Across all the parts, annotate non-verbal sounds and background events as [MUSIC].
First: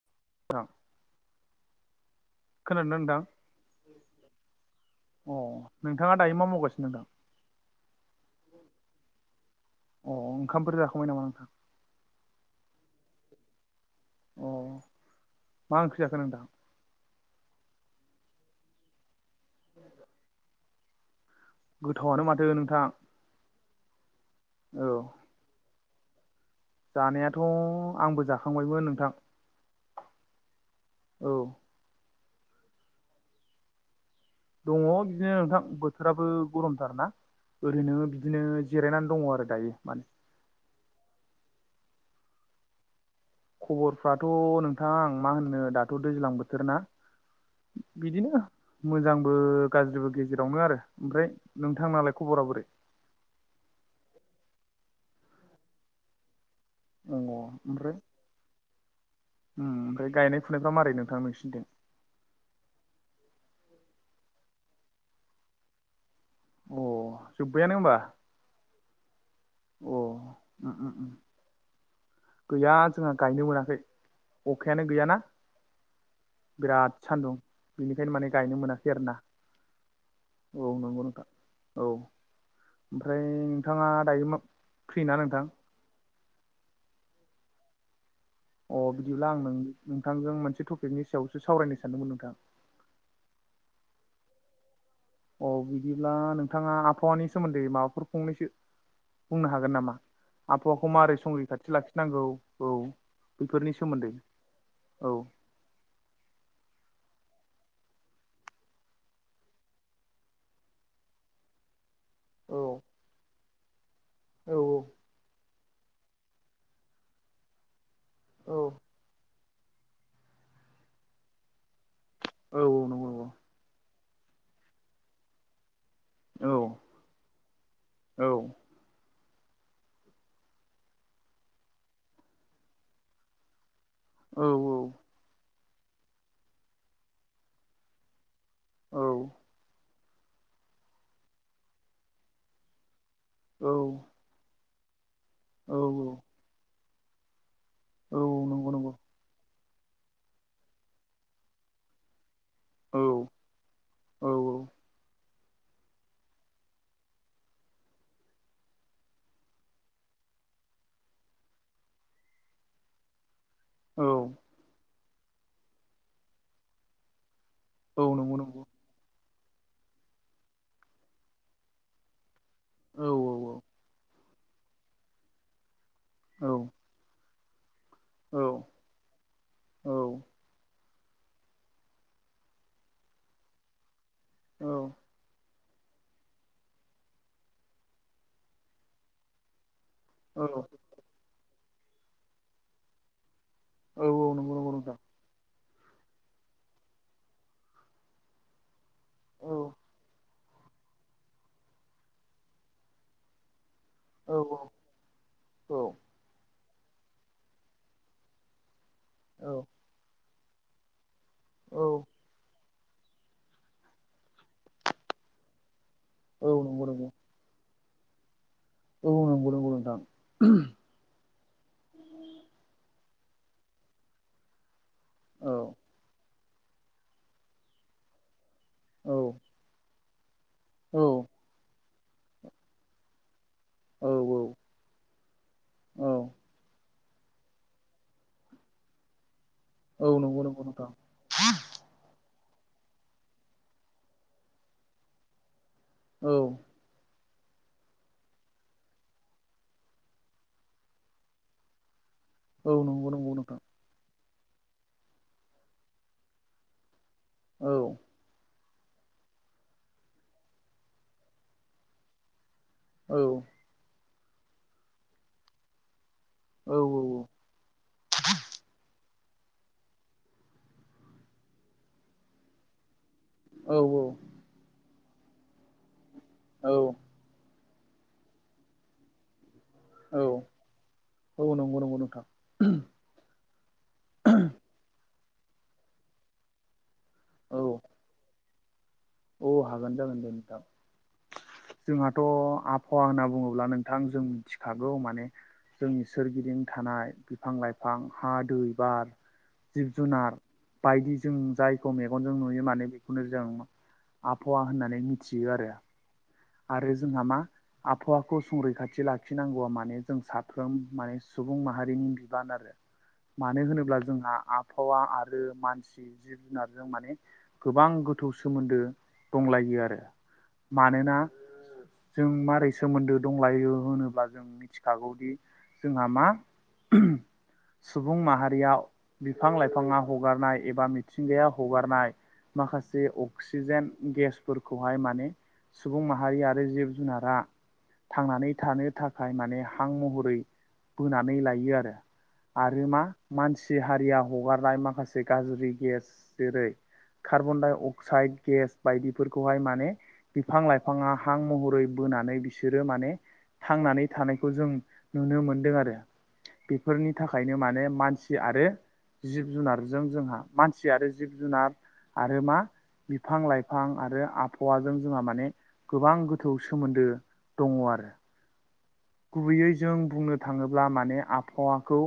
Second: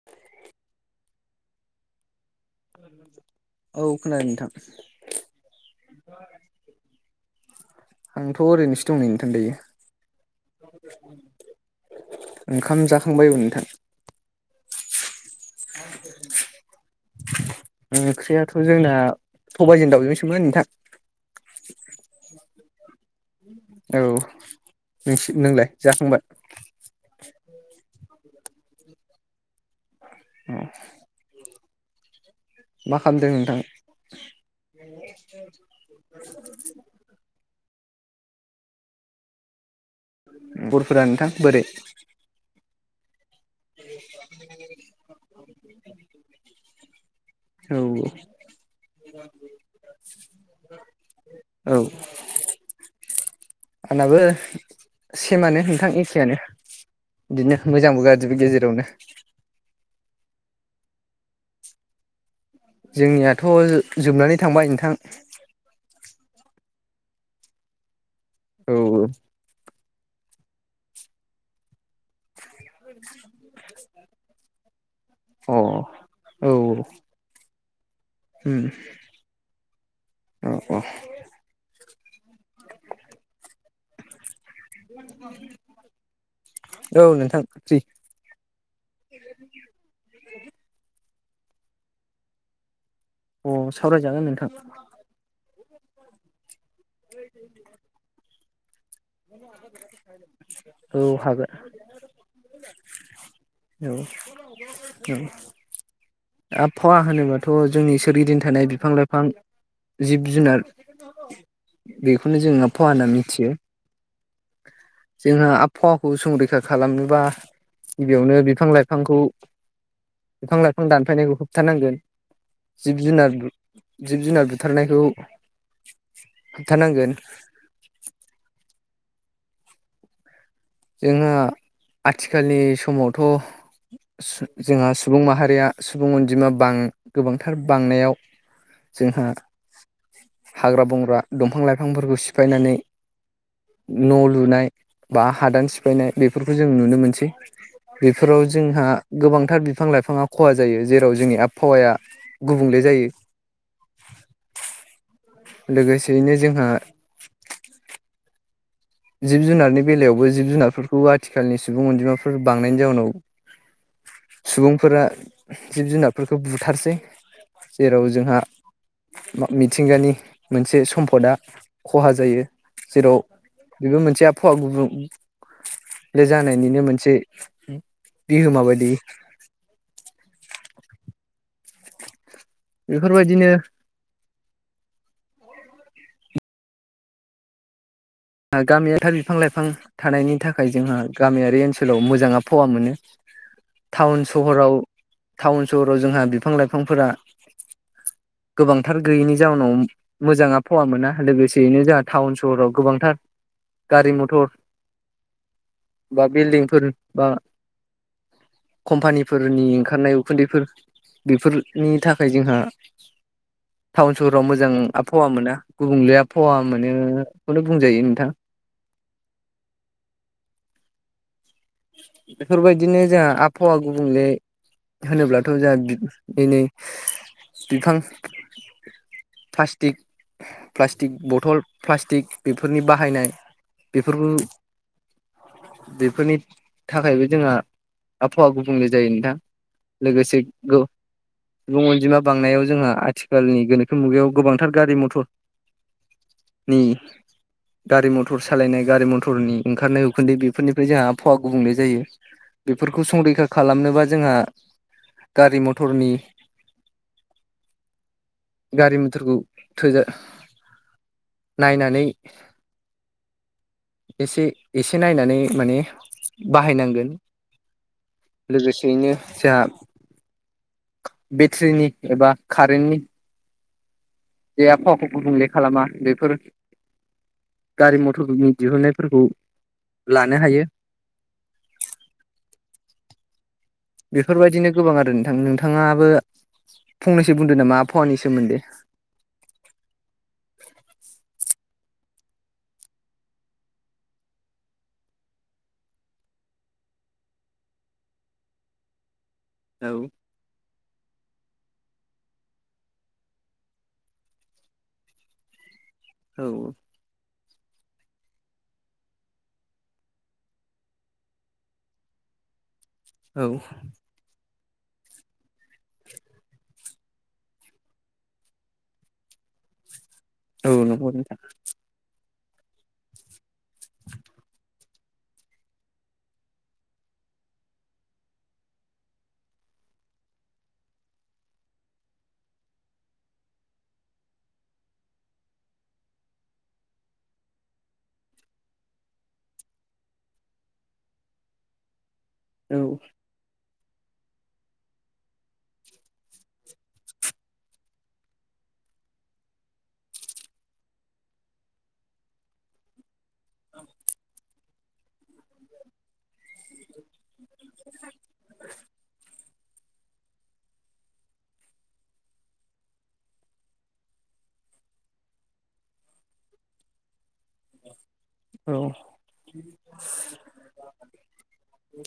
[INAUDIBLE] [UNINTELLIGIBLE] नोंथां औ खोनादों नोंथां अह नोंथाङा दायो मा मावगासिनो नोंथां आंथ' ओरैनोसो दं नै नोंथा दायो। अ ओंखामफोर जाखांबाय नामा नोंथां ओंखाम जाखांबायबो नोंथां। अ। मा ओंख्रि जाखो नोंथां ओंख्रियाथ' जोंना सबायजों दावजों सोमोन नोंथां। गोथावयानो माथो नोंथां। औ औ नोंसि नोंलाय जाखांबाय? जानायाथ' आंबो जाखांबायमोन नोंथां। औ औ मा खालामदों नोंथां? दङ बिदिनो नोंथां बोथोराबो गरमथार ना। ओरैनो बिदिनो जिरायनानै दङ आरो दायो माने। खबरफोरा नोंथां बोरै? खबरफ्राथ' नोंथां आं मा होननो दाथ' दैज्लां बोथोर ना। औ बिदिनो मोजांबो गाज्रिबो गेजेरावनो आरो ओमफ्राय औ नोंथांनालाय खबरा बोरै? आंनाबो सेमानो नोंथां एखेआनो? अ बिदिनो मोजांबो गाज्रिबो गेजेरावनो। उम ओमफ्राय गायनाय फुनायफ्रा मारै नोंथां नोंसिनिथिं? जोंनियाथ' जोबनानै थांबाय नोंथां। अह जोब्बायानो होमबा? औ औ अह उम उम उम। गैया जोंहा गायनो मोनाखै अखायानो गैयाना। अ औ औ बिनिखायनो माने गायनो उम मोनाखै आरोना। औ नंगौ नोंथां औ ओमफ्राय नोंथाङा दायो मा फ्रि ना नोंथां औ नोंथां फ्रि। अ बिदिब्ला आं नों-नोंथांजों मोनसे टपिकनि सायावसो सावरायनो सानदोंमोन नोंथां। अ सावरायजागोन नोंथां। औ बिदिब्ला नोंथाङा आबहावानि सोमोन्दै माबाफोर फंनैसो बुंनो हागोन नामा? आबहावाखौ औ माबारै हागोन संरैखाथि लाखिनांगौ औ बेफोरनि औ सोमोन्दै? औ आबहावा होनोबाथ' जोंनि सोरगिदिं थानाय बिफां लाइफां जिब जुनार बेखौनो जोङो आबहावा होनना मिथियो। औ औ जोंहा आबहावाखौ संरैखा खालामनोबा गिबियावनो औ बिफां लाइ बिफांखौ बिफां लाइफां दानफायनायखौ होबथानांगोन औ जिब नंगौ नंगौ जुनार जिब जुनार बुथारनायखौ औ होबथानांगोन। औ जोंहा आथिखालनि समावथ' औ सु-जोंहा बुं माहारिया सुबुं अनजिमा बां गोबांथार बांनायाव औ जोंहा हाग्रा बंग्रा दंफां लाइफांफोरखौ सिफायनानै न' लुनाय बा हादान औ सिफायनाय बेफोरखौ जों नुनो मोनसै। औ बेफोराव नंगौ जोंहा नंगौ गोबांथार बिफां लाइफाङा खहा जायो जेराव जोंनि आबहावाया गुबुंले जायो। औ औ लोगोसेयैनो जोंहा जिब जुनारनि बेलायावबो जिब जुनारफोरखौ आथिखालनि सुबुं अनजिमाफोर बांनायनि जाउनाव औ सुबुंफोरा जिब जुनारफोरखौ बुथारसै औ जेराव नंगौ जोंहा नंगौ मिथिंगानि मोनसे सम्पदा खहा जायो औ जेराव बेबो मोनसे आबहावा गुबुं ले औ जानायनिनो मोनसे बिहोमा बायदि। औ बेफोरबायदिनो औ गामिया थार बिफां लाइफां थानायनि थाखाय जोंहा गामियारि ओनसोलाव मोजाङा आफावा मोनो। औ टाउन नंगौ नंगौ सहराव नोंथां टाउन सहराव जोंहा बिफां लाइफांफोरा गोबांथार गैयैनि औ जाउनाव मोजां आफावा मोना लोगोसेयैनो जोंहा टाउन सहराव गोबांथार गारि औ मटर औ बा बिल्डिंफोर बा कम्पानिफोरनि ओंखारनाय उखुन्दैफोर बिफोरनि थाख खाय जोंहा टाउन सहराव मोजां आबहावा मोना गुबुंले आ औ फावा नंगौ नोंथां मोनोखौनो बुंजायो नोंथां। औ नोंगौ नोंगौ नोंथां। बेफोरबायदिनो जोंहा आबहावा गुबुंले औ होनोब्लाथ' जोंहा बि एनै बिफां औ प्लास्टिक औ प्लास्टिक औ बथल प्लासटिक बेफोरनि बाहायनाय। बेफोरबो बेफोरनि ‌ थाखायबो जोंहा आबहावा गुबुंले जायो नोंथां लोगोसे गो सुबुं अनजिमा बांनायाव जोंहा आथिखालनि गोनोखो मुगायाव गोबांथार गारि मथर औ नि गारि मथर सालायनाय गारि मथरनि ओंखारनाय उखुदै बेफोरनिफ्राय जोंहा आबहावा गुबुंले जायो बेफोरखौ संरैखा खालामनोबा जोंहा गारि मथरनि औ गारि मथरखौ थोजा नायनानै औ एसे एसे नायनानै माने बाहायनांगोन। लोगोसेयैनो जोंहा बेट्रिनि एबा कारेन्टनि औ औ जे आबहावाखौ गुबुंले खालामा बेफोर औ गारि मथरनि दिहुनन्नायफोरखौ औ औ नंगौ नंगौ नोंथां। बेफोरबायदिनो गोबां आरो नोंथां नोंथाङाबो फंनैसो बुंदो नामा आबहावानि सोमोन्दै। अ हागोन जागोन दे नोंथां। जोंहाथ' आबहावा होनना बुङोब्ला नोंथां जों मिथिखागौ माने जोंनि सोरगिदिं थानाय बिफां लाइफां हा दै बार जिब औ जुनार बायदि जों जायखौ मेगनजों नुयो माने बेखौनो जों आबहावा होननानै मिथियो आरो। औ आरो जोंहा मा आबहावाखौ संरैखाथि लाखिनांगौआ माने जों साफ्रोम माने सुबुं माहारिनि बिबान आरो। औ मानो होनोब्ला जोंहा आबहावा आरो मानसि जिब जुनार जों माने गोबां गोथौ सोमोन्दो दंलायो आरो। औ नंगौ मानोना नोथां। जों मारै सोमोन्दो दंलायो होनोब्ला जों मिथिखागौदि जोंहा मा सुबुं माहारियाव बिफां लाइफाङा हगारनाय। एबा मिथिंगाया हगारनाय। माखासे अक्सिजेन गेसफोरखौहाय। माने सुबुं माह माहारि आरो जिब जुनारा। थांनानै थानो थाखाय माने हां महरै बोनानै लायो आरो। आरो औ मा मानसि हारिया हगारनाय। माखासे गाज्रि गेस जेरै कार्बन डाइ अक्साइद गेस बायदिफोरखौहाय माने बिफां- लाइफां ङा हां महरै बोनानै बिसोरो माने। थांनानै थानायखौ जों नुनो मोनदों आरो। बेफोरनि थाखायनो माने मानसि आरो जिब जुनारजों जोंहा मानसि आरो जिब जुनार। आरो मा बिफां-लाइफां आरो आबहावाजों जोंहा माने। गोबां गोथौ सोमोन्दो दङ आरो। औ। गुबैयै जों बुंनो थाङोब्ला माने आबहावाखौ।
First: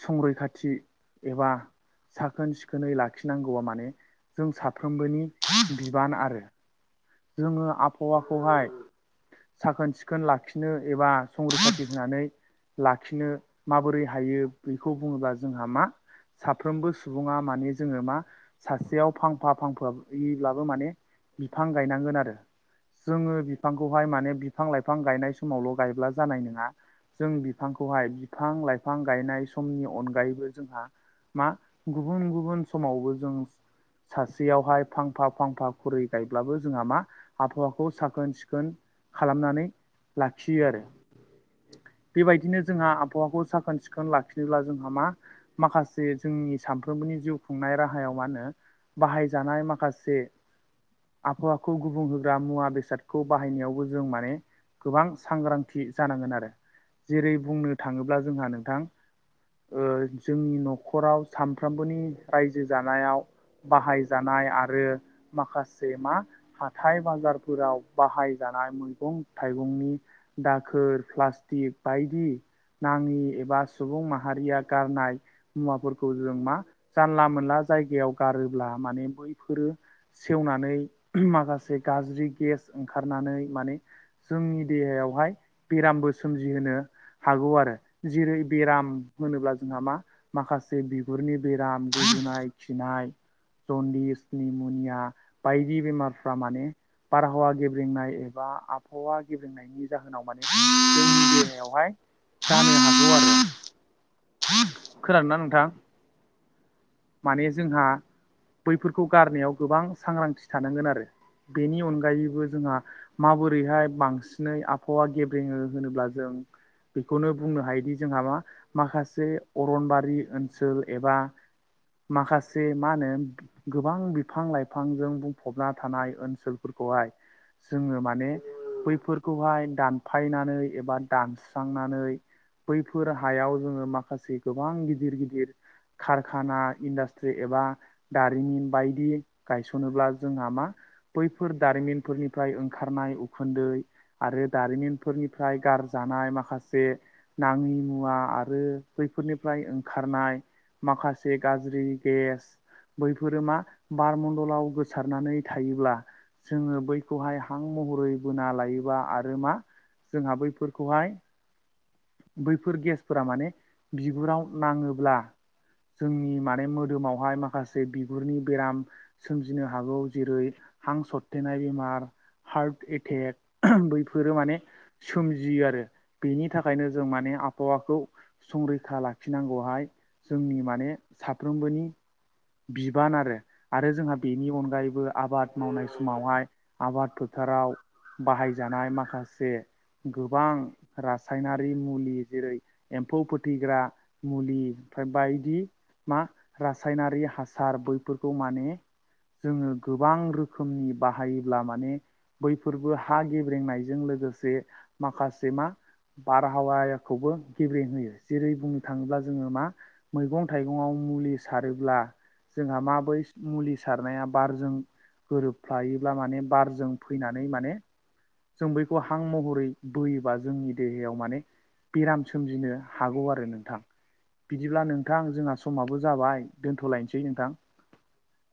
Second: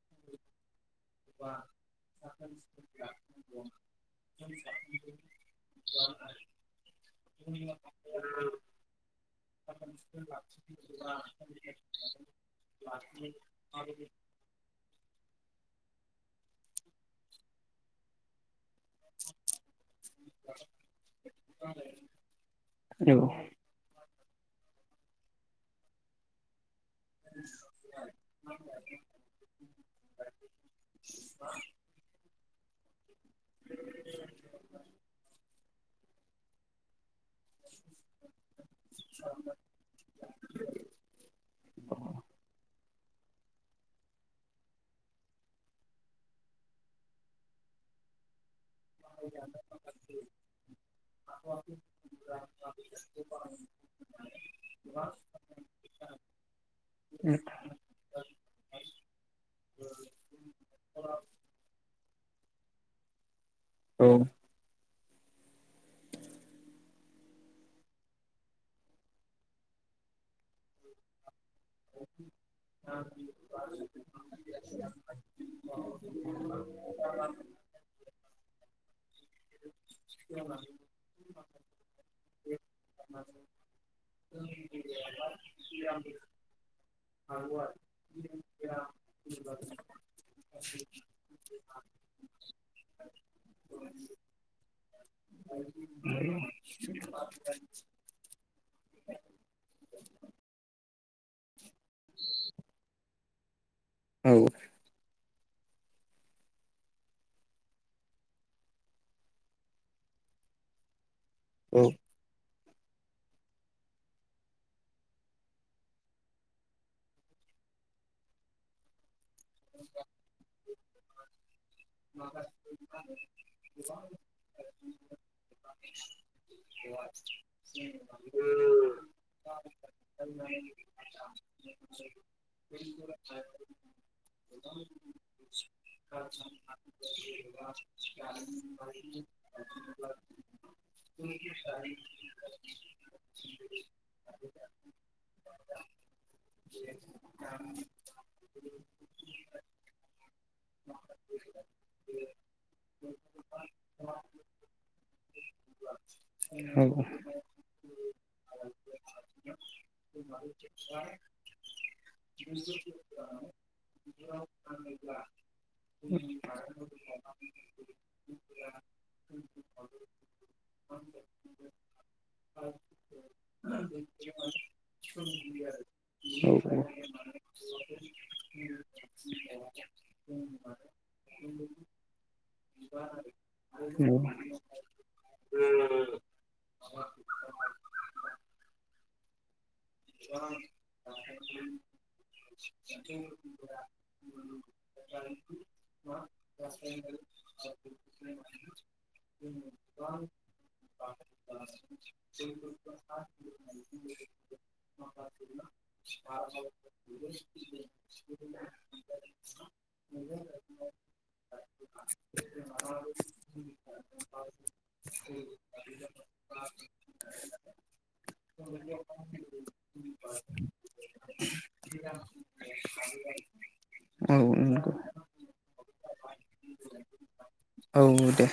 संरैखाथि एबा। साखोन सिखोनै लाखिनांगौआ माने जों साफ्रोमबोनि बिबान आरो। जोङो आबहावाखौहाय। साखोन सिखोन लाखिनो एबा संरैखाथि होनानै। लाखिनो माबोरै हायो। बेखौ बुङोब्ला जोंहा मा। साफ्रोमबो सुबुङा माने जोङो मा। सासेयाव फांफा फांफायैब्लाबो माने बिफां। गायनांगोन आरो। औ जोंओ बि फांखौहाय माने बिफां लाइफां गायनाय समावल' गायब्ला जानाय नङा। जों बिफांखौहाय बिफां-लाइफां गायनाय समनि अनगायैबो जोंहा। मा गुबुन गुबुन समावबो जों सासेयावहाय। फांफा-फांफा खुरै ब्लाबो जोंहा मा आबहावाखौ साखोन सिखोन खालामनानै लाखियो आरो। बेबायदिनो जोंहा आबहावाखौ साखोन सिखोन लाखिनोब्ला जोंहा मा? माखासे जोंनि सामफ्रोमबोनि जिउ खुंनाय राहायाव मा होनो बाहायजानाय माखासे। आबहावाखौ गुबुं होग्रा मुवा बेसादखौ बाहायनायावबो जों माने। गोबां सांग्रांथि जानांगोन आरो जेरै औ बुंनो थाङोब्ला जोंहा नोंथां। ओ जोंनि न'खराव सामफ्रामबोनि राय्जो जानायाव। बाहायजानाय आरो माखासे मा हाथाइ बाजारफोराव बाहायजानाय। मैगं-थाइगंनि दाखोर प्लास्टिक बायदि। नाङि एबा सुबुं माहारिया गारनाय। मुवाफोरखौ जों मा जानला मोनला जायगायाव गारोब्ला माने बैफोरो। सेवनानै माखासे गाज्रि गेस ओंखारनानै माने। जोंनि देहायावहाय बेरामबो सोमजिहोनो हागौ आरो जेरै- बेराम होनोब्ला जोंहा मा माखासे बिगुरनि बेराम गुजुनाय खिनाय। जन्दिस निम'निया। बायदि बेमारफ्रा माने बारहावा गेब्रेंनाय। एबा आब औवा गेबेंनायनि जाहोनाव माने जोंनि देहायावहाय जानो हागौ। आरो औ। खोनादोंना नोंथां। माने जोंहा बैफोरखौ गारनायाव गोबां सांग्रांथि थानांगोन आरो। बेनि अनगायैबो जोंहा माबोरैहाय बांसिनै आबहावा गेब्रेङो होनोब्ला जों बेखौनो बुंनो हायोदि जोंहा मा माखा से अरनबारि ओनसोल एबा माखासे मा होनो गोबां बिफां लाइफांजों बुंफबना थानाय ओनसोलफोरखौहाय जोङो माने बैफोरखौहाय दानफायनानै एबा दानस्रांनानै बैफोर हायाव जोङो माखासे गोबां गिदिर गिदिर कारखाना [UNINTELLIGIBLE] एबा दारिमिन बायदि गायसनोब्ला जोंहा मा बैफोर दारिमिनफोरनिफ्राय ओंखारनाय उखुन्दै आरो दारिमिनफोरनिफ्राय गारजानाय माखासे नाङि मुवा आरो बैफोरनिफ्राय ओंखारनाय माखासे गाज्रि गेस बैफोरो मा बारमडलाव गोसारनानै थायोब्ला जोङो बैखौहाय हां महरै बोना लायोबा आरो मा जोंहा बैफोरखौहाय बैफोर गेसफोरा माने बिगुराव नाङोब्ला जोंनि मा बे मोदोमावहाय माखासे बिगुरनि बेराम सोमजिनो हागौ जेरै हां सरथेनाय बेमार। हार्ट एटेक बैफोरो माने सोमजियो आरो बेनि बेनि थाखायनो जों माने आबहावाखौ संरैखा लाखिनांगौहाय जोंनि माने साफ्रोमबोनि बिबान आरो आरो जोंहा बेनि अनगायैबो आबाद मावनाय समावहाय आबाद फोथाराव बाहायजानाय माखासे गोबां रासायनारि मुलि जेरै एम्फौ फोथैग्रा मुलि ओमफ्राय बायदि मा रासायनारि हासार बैफोरखौ माने जोङो गोबां रोखोमनि बाहायोब्ला माने बैफोरबो हा गेब्रेंनायजों लोगोसे माखासे मा बारहावाखौबो गेब्रेंहोयो जेरै बुंनो थाङोब्ला जोङो मा मैगं थाइगङाव मुलि सारोब्ला जोंहा मा बै मुलि सारनाया बारजों गोरोबफ्लायोब्ला माने बारजों फैनानै माने जों बैखौ हां महरै बोयोबा जोंनि देहायाव माने बेराम सोमजिनो हागौ आरो नोंथां। औ औ बिदिब्ला नंगौ नोंथां जोंहा समाबो जाबाय दोन्थ'लायनसै। दे नोंथां। औ दे।